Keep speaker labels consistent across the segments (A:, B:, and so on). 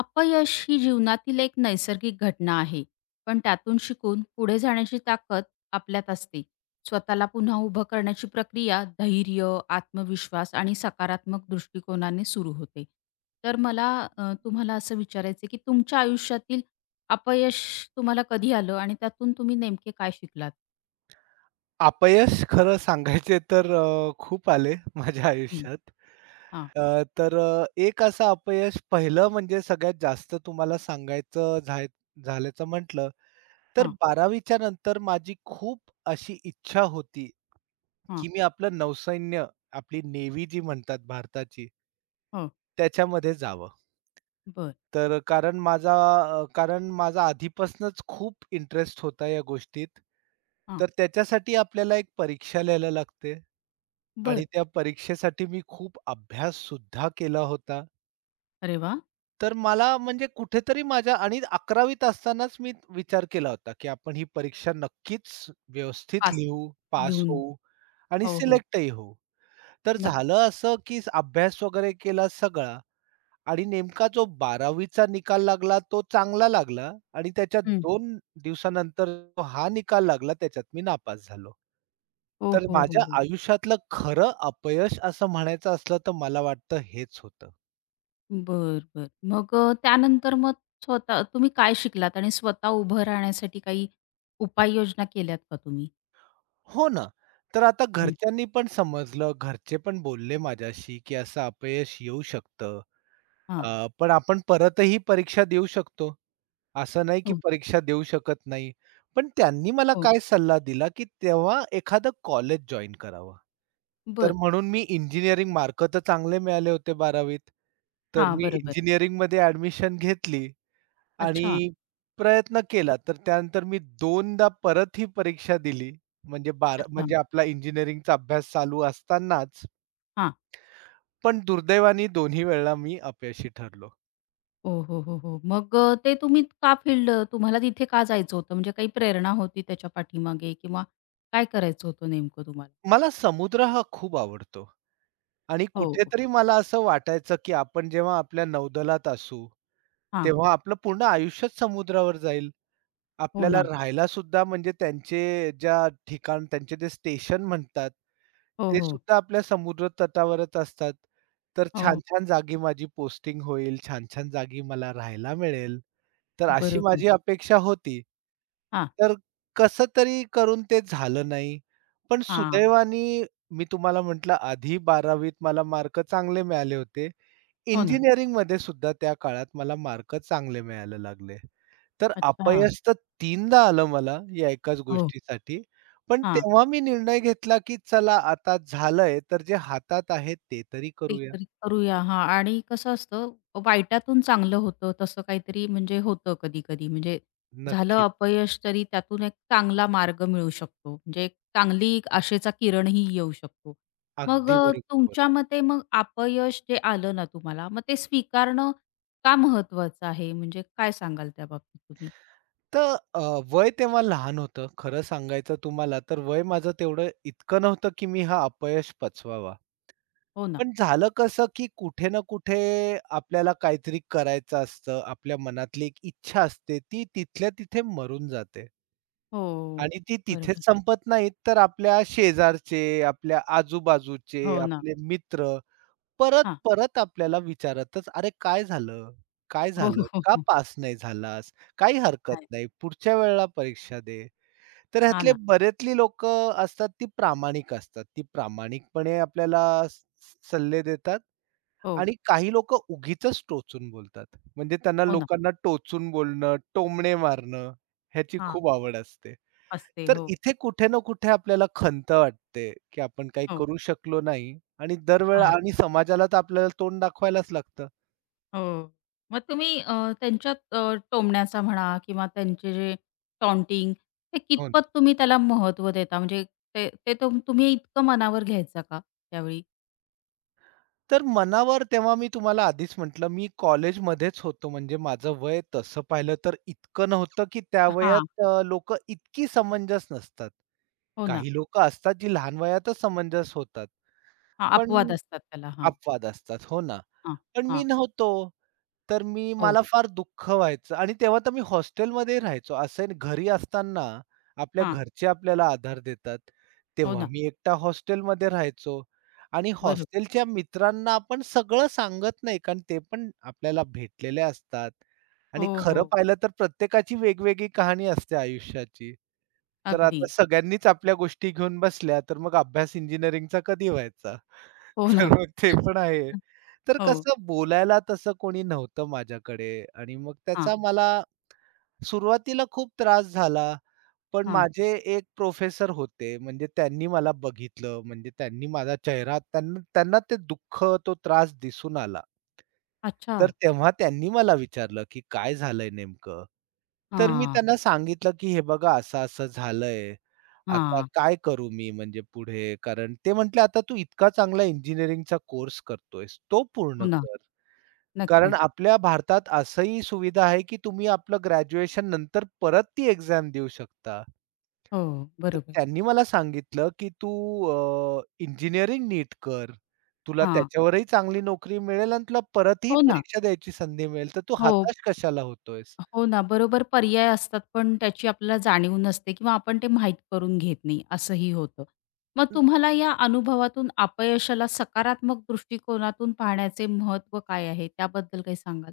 A: अपयश ही जीवनातील एक नैसर्गिक घटना आहे, पण त्यातून शिकून पुढे जाण्याची ताकद आपल्यात असते. स्वतःला पुन्हा उभं करण्याची प्रक्रिया धैर्य, आत्मविश्वास आणि सकारात्मक दृष्टिकोनाने सुरू होते. तर मला तुम्हाला असं विचारायचं की तुमच्या आयुष्यातील अपयश तुम्हाला कधी आलं आणि त्यातून तुम्ही नेमके काय शिकलात?
B: अपयश खरं सांगायचे तर खूप आले माझ्या
A: हं.
B: आयुष्यात.
A: हां,
B: एक असं अपयश पहिलं म्हणजे सगळ्यात जास्त तुम्हाला सांगायचं झाल्याचं म्हटलं, तर
A: हां,
B: 12वीच्या नंतर माझी खूप अशी इच्छा होती,
A: हां,
B: की मी आपलं नौसैन्य, आपली नेव्ही जी म्हणतात भारताची
A: हो,
B: त्याच्यामध्ये जावं.
A: बरं,
B: तर कारण माझा अ, कारण माझा आधीपासूनच खूप इंटरेस्ट होता या गोष्टीत.
A: हां,
B: तर त्याच्यासाठी आपल्याला एक परीक्षा लिहायला लागते आणि
A: बरं.
B: त्या परीक्षेसाठी मी खूप अभ्यास सुद्धा केला होता.
A: अरे वाह!
B: तर मला म्हणजे कुठेतरी माझ्या आणि 11वी त असतानाच मी विचार केला होता, की आपण ही परीक्षा नक्कीच व्यवस्थित
A: फास्ट
B: लिहू, पास
A: लिहून.
B: होऊ आणि
A: हो, हो.
B: सिलेक्टही होऊ. तर
A: नक्की.
B: झालं असं, की अभ्यास वगैरे केला सगळा आणि नेमका जो 12वी निकाल लागला तो चांगला लागला आणि त्याच्या
A: हं.
B: 2 दिवसानंतर जो हा निकाल लागला त्याच्यात मी नापास झालो.
A: हो,
B: तर
A: हो, हो,
B: माझ्या
A: हो.
B: आयुष्यातलं खरं अपयश असं म्हणायचं असलं तर मला वाटतं हेच होतं.
A: बरं, बरं. मग त्यानंतर मग स्वतः तुम्ही काय शिकलात आणि स्वतः उभं राहण्यासाठी काही उपाययोजना केल्यात का तुम्ही?
B: हो ना. तर आता
A: हं.
B: घरच्यांनी पण समजलं, घरचे पण बोलले माझ्याशी, की असं अपयश येऊ शकतं.
A: हां.
B: पण आपण परतही परीक्षा देऊ शकतो. असं नाही की
A: हो.
B: परीक्षा देऊ शकत नाही. पण त्यांनी मला
A: हो.
B: काय सल्ला दिला, की तेव्हा एखादं कॉलेज जॉइन करावं. तर
A: बरं.
B: म्हणून मी इंजिनिअरिंग मार्क तर चांगले मिळाले होते 12वीत. तर
A: हां,
B: मी
A: बरोबर.
B: इंजिनिअरिंगमध्ये ॲडमिशन घेतली
A: अच्छा,
B: आणि प्रयत्न केला. तर त्यानंतर मी 2दा परत ही परीक्षा दिली. म्हणजे बारा
A: अच्छा.
B: म्हणजे आपला इंजिनिअरिंगचा अभ्यास चालू असतानाच.
A: हां.
B: पण दुर्दैवाने दोन्ही वेळेला मी अपयशी ठरलो.
A: हो, हो, हो, हो. मग ते तुम्ही का फील्ड तुम्हाला तिथे का जायचं होतं? म्हणजे काही प्रेरणा होती त्याच्या पाठीमागे किंवा काय करायचं होतं नेमकं तुम्हाला?
B: मला समुद्र हा खूप आवडतो. आणि
A: हो.
B: कुठेतरी मला असं वाटायचं, की आपण जेव्हा आपल्या नौदलात असू,
A: हां.
B: तेव्हा आपलं पूर्ण आयुष्यच समुद्रावर जाईल.
A: हो
B: आपल्याला
A: ना.
B: राहायला सुद्धा म्हणजे त्यांचे ज्या ठिकाण त्यांचे जे स्टेशन म्हणतात,
A: हो,
B: ते
A: हो.
B: सुद्धा आपल्या समुद्र तटावरच असतात. तर
A: हो.
B: छान-छान जागी माझी पोस्टिंग होईल, छान-छान जागी मला राहायला मिळेल. तर अशी
A: बरोबर.
B: माझी अपेक्षा होती.
A: हां,
B: तर कसं तरी करून ते झालं नाही. पण
A: हां.
B: सुदैवाने मी तुम्हाला म्हटलं आधी 12वीत मला मार्क चांगले मिळाले होते.
A: हो ना.
B: इंजिनिअरिंगमध्ये सुद्धा त्या काळात मला मार्क चांगले मिळायला लागले. तर
A: अच्छा.
B: अपयश तर तीनदा आलं मला या एकाच
A: हो.
B: गोष्टीसाठी. पण
A: हां.
B: तेव्हा मी निर्णय घेतला, की चला आता झालंय, तर जे हातात आहे ते तरी करूया.
A: काहीतरी करूया हां आणि कसं असतं, वाईटातून चांगलं होतं तसं काहीतरी म्हणजे होतं कधी-कधी. म्हणजे झालं
B: नक्कीच.
A: अपयश तरी त्यातून एक चांगला मार्ग मिळू शकतो. म्हणजे एक चांगली एक आशेचा किरणही येऊ शकतो. मग
B: अगदी बरोबर
A: तुमच्या
B: बोललात.
A: मते मग अपयश जे आलं ना तुम्हाला, मग ते स्वीकारणं का महत्वाचं आहे? म्हणजे काय सांगाल त्याबाबतीत तुम्ही?
B: तर अ, वय तेव्हा लहान होतं. खरं सांगायचं तुम्हाला तर वय माझं तेवढं इतकं नव्हतं, की मी हा अपयश पचवावा.
A: हो ना.
B: पण झालं कसं, की कुठे ना कुठे आपल्याला काहीतरी करायचं असतं. आपल्या मनातली एक इच्छा असते, ती तिथल्या तिथे मरून जाते.
A: हो.
B: आणि ती
A: बरोबर.
B: तिथेच संपत नाहीत, तर आपल्या शेजारचे, आपल्या आजूबाजूचे,
A: हो ना.
B: आपले मित्र
A: हां.
B: परत-परत आपल्याला विचारतच, "अरे काय झालं? काय
A: हो,
B: झालं?
A: हो, हो,
B: का
A: हो.
B: पास नाही झालास? काही हरकत
A: आहे.
B: नाही, पुढच्या वेळेला परीक्षा दे." तर
A: हां
B: ह्यातले
A: ना.
B: बरेचली लोकं असतात ती प्रामाणिक असतात. ती प्रामाणिकपणे आपल्याला स सल्ले देतात
A: हो.
B: आणि काही लोकं उगीचच टोचून बोलतात. म्हणजे त्यांना
A: हो ना.
B: लोकांना टोचून बोलणं, टोमणे मारणं ह्याची
A: हा
B: खूप आवड असते.
A: असते.
B: तर
A: हो.
B: इथे कुठे ना कुठे आपल्याला खंत वाटते, की आपण काही
A: हो.
B: करू शकलो नाही आणि दरवेळा
A: हा.
B: आणि समाजाला तर आपल्याला तोंड दाखवायलाच लागतं.
A: हो. मग तुम्ही त्यांच्यात टोमण्याचा म्हणा किंवा त्यांचे जे टॉन्टिंग ते
B: हो ना.
A: कितपत तुम्ही त्याला महत्त्व देता? म्हणजे ते ते तुम तुम्ही इतकं मनावर घ्यायचा का त्यावेळी?
B: तर मनावर तेव्हा मी तुम्हाला आधीच म्हटलं, मी कॉलेजमध्येच होतो म्हणजे माझं वय तसं पाहिलं तर इतकं नव्हतं, की त्या वयात
A: हां.
B: इतकी समंजस नसतात.
A: हो ना.
B: काही लोकं असतात, जी लहान वयातच समंजस होतात,
A: हां,
B: पण
A: अपवाद असतात त्याला. हां,
B: अपवाद असतात. हो ना.
A: हां,
B: पण मी
A: हां.
B: नव्हतो. तर
A: हो.
B: मला फार दुःख व्हायचं आणि तेव्हा तर मी हॉस्टेलमध्ये राहायचो. असं आहे ना, घरी असताना आपल्या
A: हां.
B: घरचे आपल्याला आधार देतात.
A: हो
B: तेव्हा
A: ना.
B: मी एकटा हॉस्टेलमध्ये राहायचो आणि
A: बरोबर.
B: हॉस्टेलच्या मित्रांना आपण सगळं सांगत नाही, कारण ते पण आपल्याला भेटलेले असतात आणि
A: हो,
B: खरं
A: हो.
B: पाहिलं तर प्रत्येकाची वेगवेगळी कहाणी असते आयुष्याची. तर
A: अगदी.
B: आता सगळ्यांनीच आपल्या गोष्टी घेऊन बसल्या, तर मग अभ्यास इंजिनिअरिंगचा कधी व्हायचा?
A: हो
B: तर
A: ना.
B: मग ते पण आहे. तर
A: हो.
B: कसं बोलायला तसं कोणी नव्हतं माझ्याकडे आणि मग
A: हां,
B: त्याचा मला सुरुवातीला खूप त्रास झाला. पण
A: हां.
B: माझे एक प्रोफेसर होते म्हणजे त्यांनी मला बघितलं म्हणजे त्यांनी माझा चेहरा त्यांना त्यांना ते दुःख, तो त्रास दिसून आला.
A: अच्छा.
B: तर तेव्हा त्यांनी मला विचारलं, की "काय झालंय नेमकं?" तर मी
A: हां,
B: त्यांना सांगितलं, की "हे बघा असं-असं झालंय." आता
A: हां.
B: काय करू मी म्हणजे पुढे? कारण ते म्हटले, "आता तू इतका चांगला इंजिनिअरिंगचा कोर्स करतोयस, तो
A: हो
B: पूर्ण
A: ना.
B: कर." कारण
A: नक्कीच.
B: आपल्या भारतात असंही सुविधा आहे, की तुम्ही आपलं ग्रॅज्युएशन नंतर परत ती एक्झाम देऊ शकता.
A: हो,
B: तर
A: बरोबर.
B: त्यांनी मला सांगितलं, की "तू इंजिनिअरिंग नीट कर. तुला
A: हां.
B: त्याच्यावरही चांगली नोकरी मिळेल आणि तुला परतही
A: हो ना.
B: परीक्षा द्यायची संधी मिळेल. तर तू
A: हो.
B: हताश कशाला होतोयस?"
A: हो ना, बरोबर पर्याय असतात, पण त्याची आपल्याला जाणीव नसते किंवा आपण ते माहीत करून घेत नाही, असंही होतं. मग तुम्हाला या अनुभवातून अपयशाला सकारात्मक दृष्टिकोनातून पाहण्याचे महत्त्व काय आहे? त्याबद्दल काही सांगाल?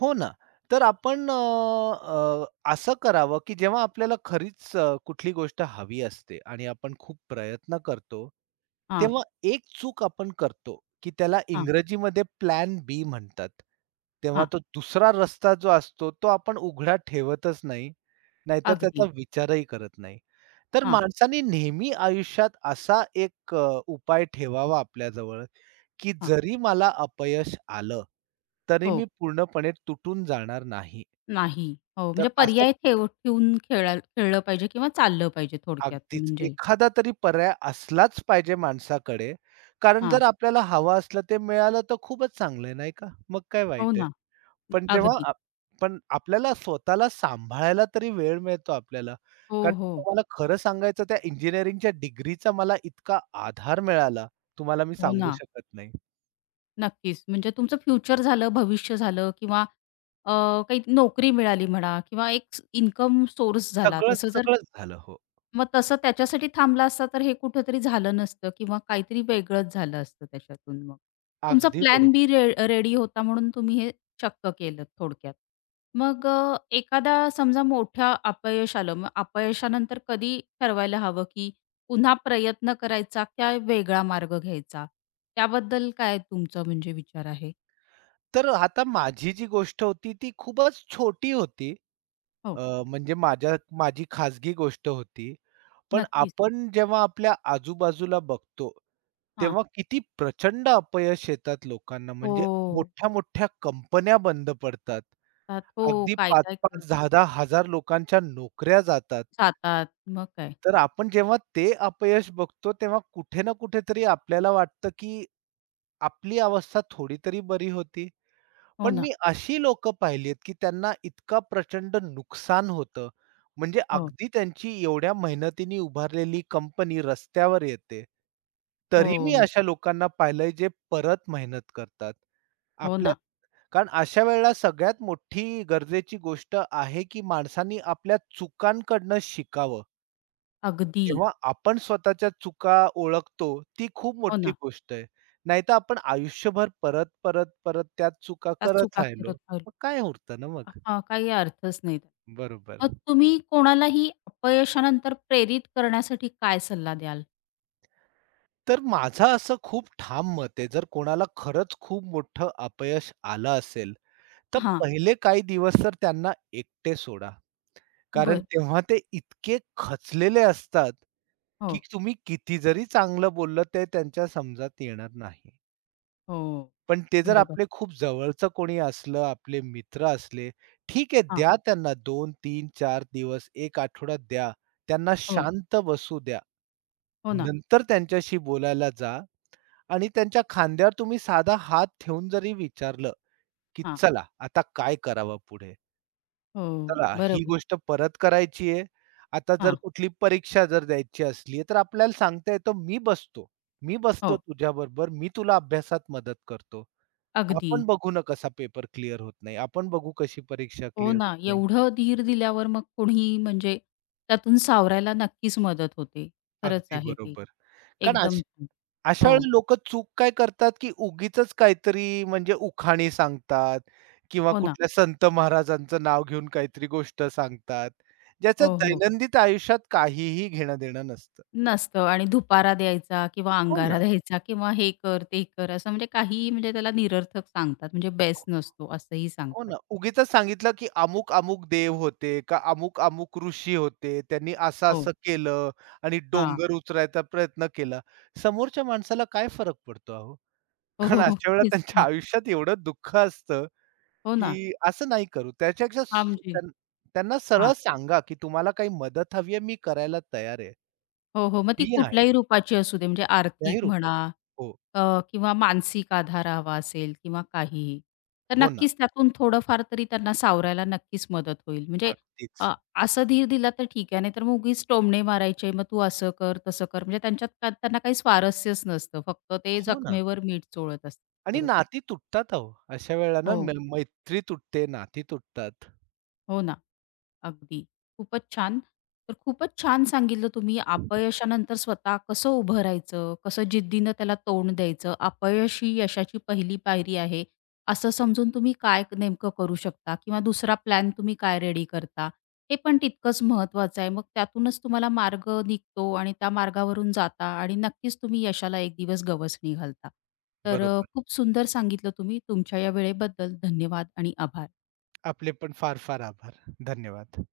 B: हो ना. तर आपण अ, अ, असं करावं, की जेव्हा आपल्याला खरीच कुठली गोष्ट हवी असते आणि आपण खूप प्रयत्न करतो,
A: हां,
B: तेव्हा एक चूक आपण करतो, की त्याला
A: हां,
B: इंग्रजीमध्ये प्लॅन बी म्हणतात. तेव्हा
A: हां.
B: तो दुसरा रस्ता जो असतो, तो आपण उघडा ठेवतच नाही. नाहीतर त्याचा
A: अगदी.
B: विचारही करत नाही. तर
A: हां,
B: माणसाने नेहमी आयुष्यात असा एक उपाय ठेवावा आपल्याजवळ, की
A: हां.
B: जरी मला अपयश आलं, तरी मी
A: हो.
B: पूर्णपणे तुटून जाणार नाही.
A: नाही. हो,
B: तर
A: म्हणजे
B: असं
A: पर्याय ठेवून खेळायला खेळलं पाहिजे किंवा चाललं पाहिजे थोडक्यात
B: अगदीच
A: म्हणजे.
B: एखादा तरी पर्याय असलाच पाहिजे माणसाकडे, कारण
A: हां.
B: जर आपल्याला हवं असलं ते मिळालं तर खूपच चांगलं आहे, नाही का? मग काय
A: हो
B: वाईट आहे.
A: ना.
B: पण तेव्हा
A: अगदी.
B: आप पण आपल्याला स्वतःला सांभाळायला तरी वेळ मिळतो आपल्याला.
A: हो,
B: कारण
A: हो.
B: तुम्हाला खरं सांगायचं त्या इंजिनिअरिंगच्या डिग्रीचा मला इतका आधार मिळाला, तुम्हाला मी
A: हो
B: सांगू
A: ना.
B: शकत नाही.
A: नक्कीच. म्हणजे तुमचं फ्युचर झालं, भविष्य झालं किंवा अ, काही नोकरी मिळाली म्हणा किंवा एक इन्कम सोर्स झाला.
B: सगळंच,
A: तसं जर
B: सगळंच झालं. हो,
A: मग तसं त्याच्यासाठी थांबला असता, तर हे कुठेतरी झालं नसतं किंवा काहीतरी वेगळंच झालं असतं त्याच्यातून मग. तुमचा
B: अगदी
A: प्लॅन
B: बरोबर.
A: बी रेडी होता म्हणून तुम्ही हे शक्य केलं थोडक्यात. मग एखादा समजा मोठ्या अपयश आलं, मग अपयशानंतर कधी ठरवायला हवं, की पुन्हा प्रयत्न करायचा का वेगळा मार्ग घ्यायचा? त्याबद्दल काय तुमचं म्हणजे विचार आहे?
B: तर आता माझी जी गोष्ट होती ती खूपच छोटी होती.
A: हो.
B: अ, म्हणजे माझी खाजगी गोष्ट होती. पण
A: नक्कीच.
B: आपण जेव्हा आपल्या आजूबाजूला बघतो,
A: हां.
B: तेव्हा किती प्रचंड अपयश येतात लोकांना. म्हणजे
A: हो.
B: मोठ्या-मोठ्या कंपन्या बंद पडतात.
A: त्यात हो,
B: अगदी
A: काय-काय
B: 5-5,
A: करतात.
B: 10-10,000 लोकांच्या नोकऱ्या जातात.
A: जातात. मग काय.
B: तर आपण जेव्हा ते अपयश बघतो, तेव्हा कुठे ना कुठेतरी आपल्याला वाटतं, की आपली अवस्था थोडी तरी बरी होती.
A: हो
B: पण
A: ना.
B: मी अशी लोक पाहिलीत, की त्यांना इतका प्रचंड नुकसान होतं. म्हणजे
A: हो.
B: अगदी त्यांची एवढ्या मेहनतीने उभारलेली कंपनी रस्त्यावर येते. तरी मी
A: हो.
B: अशा लोकांना पाहिलंय जे परत मेहनत करतात.
A: हो
B: आपल्या
A: ना.
B: कारण अशा वेळेला सगळ्यात मोठी गरजेची गोष्ट आहे, की माणसांनी आपल्या चुकांकडनं शिकावं.
A: अगदी.
B: जेव्हा आपण स्वतःच्या चुका ओळखतो, ती खूप
A: हो
B: मोठी
A: ना.
B: गोष्ट आहे. नाहीतर आपण आयुष्यभर परत, परत, परत त्याच चुका करत
A: टाचूका
B: राहिलो.
A: फिरत राहिलो.
B: मग काय उरतं ना मग?
A: हां, काही अर्थच नाही त्याला.
B: बरोबर.
A: मग तुम्ही कोणालाही अपयशानंतर प्रेरित करण्यासाठी काय सल्ला द्याल?
B: तर माझं असं खूप ठाम मत आहे, जर कोणाला खरंच खूप मोठं अपयश आलं असेल, तर
A: हां,
B: पहिले काही दिवस तर त्यांना एकटे सोडा. कारण
A: बर,
B: तेव्हा ते इतके खचलेले असतात, की
A: हो,
B: तुम्ही किती जरी चांगलं बोललं, ते त्यांच्या समजात येणार नाही.
A: हो.
B: पण ते जर
A: बरोबर.
B: आपले खूप जवळचं कोणी असलं, आपले मित्र असले, ठीक आहे
A: हां,
B: द्या त्यांना दोन, तीन, चार, दिवस, एक, आठवडा द्या. त्यांना
A: हो,
B: शांत बसू द्या.
A: हो ना.
B: नंतर त्यांच्याशी बोलायला जा आणि त्यांच्या खांद्यावर तुम्ही साधा हात ठेवून जरी विचारलं, की
A: हां,
B: "चला, आता काय करावं पुढे?"
A: हो.
B: चला, ही
A: बरोबर.
B: गोष्ट परत करायची आहे. आता जर
A: हां,
B: कुठली परीक्षा जर द्यायची असली, तर आपल्याला सांगता येतं, "मी बसतो. मी बसतो
A: हो.
B: तुझ्याबरोबर. मी तुला अभ्यासात मदत करतो."
A: अगदी.
B: आपण बघू ना कसा पेपर क्लिअर होत नाही. आपण बघू कशी परीक्षा
A: हो
B: क्लिअर होत
A: ना.
B: नाही.
A: एवढं धीर दिल्यावर मग कोणीही म्हणजे त्यातून सावरायला नक्कीच मदत होते. खरंच
B: अगदी
A: आहे ते.
B: बरोबर. कारण
A: एकदम. छान.
B: अशा
A: हो,
B: वेळी लोकं चूक काय करतात, की उगीचच काहीतरी म्हणजे उखाणी सांगतात किंवा
A: हो ना.
B: कुठल्या संत महाराजांचं नाव घेऊन काहीतरी गोष्ट सांगतात. ज्याचं
A: हो, हो.
B: दैनंदिन आयुष्यात काहीही घेणं-देणं नसतं.
A: नसतं आणि धुपारा द्यायचा किंवा
B: हो
A: अंगारा
B: ना.
A: हो. द्यायचा किंवा हे कर, ते कर असं म्हणजे काहीही म्हणजे त्याला निरर्थक सांगतात. म्हणजे बेस नसतो असंही
B: हो
A: सांगतात.
B: ना. उगीचच सांगितलं, की अमुक-अमुक देव होते का अमुक-अमुक ऋषी होते. त्यांनी
A: हो.
B: असं-असं केलं आणि
A: हां.
B: डोंगर उचलायचा प्रयत्न केला. समोरच्या माणसाला काय फरक पडतो अहो?
A: हो,
B: कारण
A: हो, हो.
B: अशा वेळेला
A: तेच
B: त्यांच्या
A: की.
B: आयुष्यात एवढं दुःख असतं,
A: हो ना.
B: की असं नाही करू. त्याच्यापेक्षा
A: हां,
B: स
A: म्हणजे
B: त्यां त्यांना सरळ
A: हां.
B: सांगा, की तुम्हाला काही मदत हवी आहे, मी करायला तयार आहे.
A: हो, हो. मग ती
B: मी आहे.
A: कुठल्याही रूपाची असू दे म्हणजे
B: त्याही
A: आर्थिक
B: रूपात.
A: म्हणा
B: हो.
A: किंवा मानसिक आधार हवा असेल किंवा काहीही, तर
B: हो ना.
A: नक्कीच त्यातून थोडंफार तरी त्यांना सावरायला नक्कीच मदत होईल. म्हणजे
B: अगदीच.
A: अ, असा धीर दिला तर ठीक आहे, नाहीतर मग उगीच टोमणे मारायचे, "मग तू असं कर, तसं कर." म्हणजे त्यांच्यात का त्यांना काही स्वारस्यच नसतं. फक्त ते
B: हो ना.
A: जखमेवर मीठ चोळत असतात.
B: आणि
A: बरोबर.
B: नाती तुटतात अहो. अशा वेळेला ना म
A: हो,
B: मैत्री तुटते, नाती तुटतात.
A: हो ना. अगदी. खूपच छान. तर खूपच छान सांगितलं तुम्ही अपयशानंतर स्वतः कसं उभं राहायचं, कसं जिद्दीनं त्याला तोंड द्यायचं. अपयश ही यशाची पहिली पायरी आहे, असं समजून तुम्ही काय नेमकं करू शकता किंवा दुसरा प्लॅन तुम्ही काय रेडी करता, हे पण तितकंच महत्त्वाचं आहे. मग त्यातूनच तुम्हाला मार्ग निघतो आणि त्या मार्गावरून जाता आणि नक्कीच तुम्ही यशाला एक दिवस गवसणी घालता. तर
B: बरोबर.
A: खूप सुंदर सांगितलं तुम्ही. तुमच्या या वेळेबद्दल धन्यवाद आणि आभार.
B: आपले पण फार फार आभार. धन्यवाद.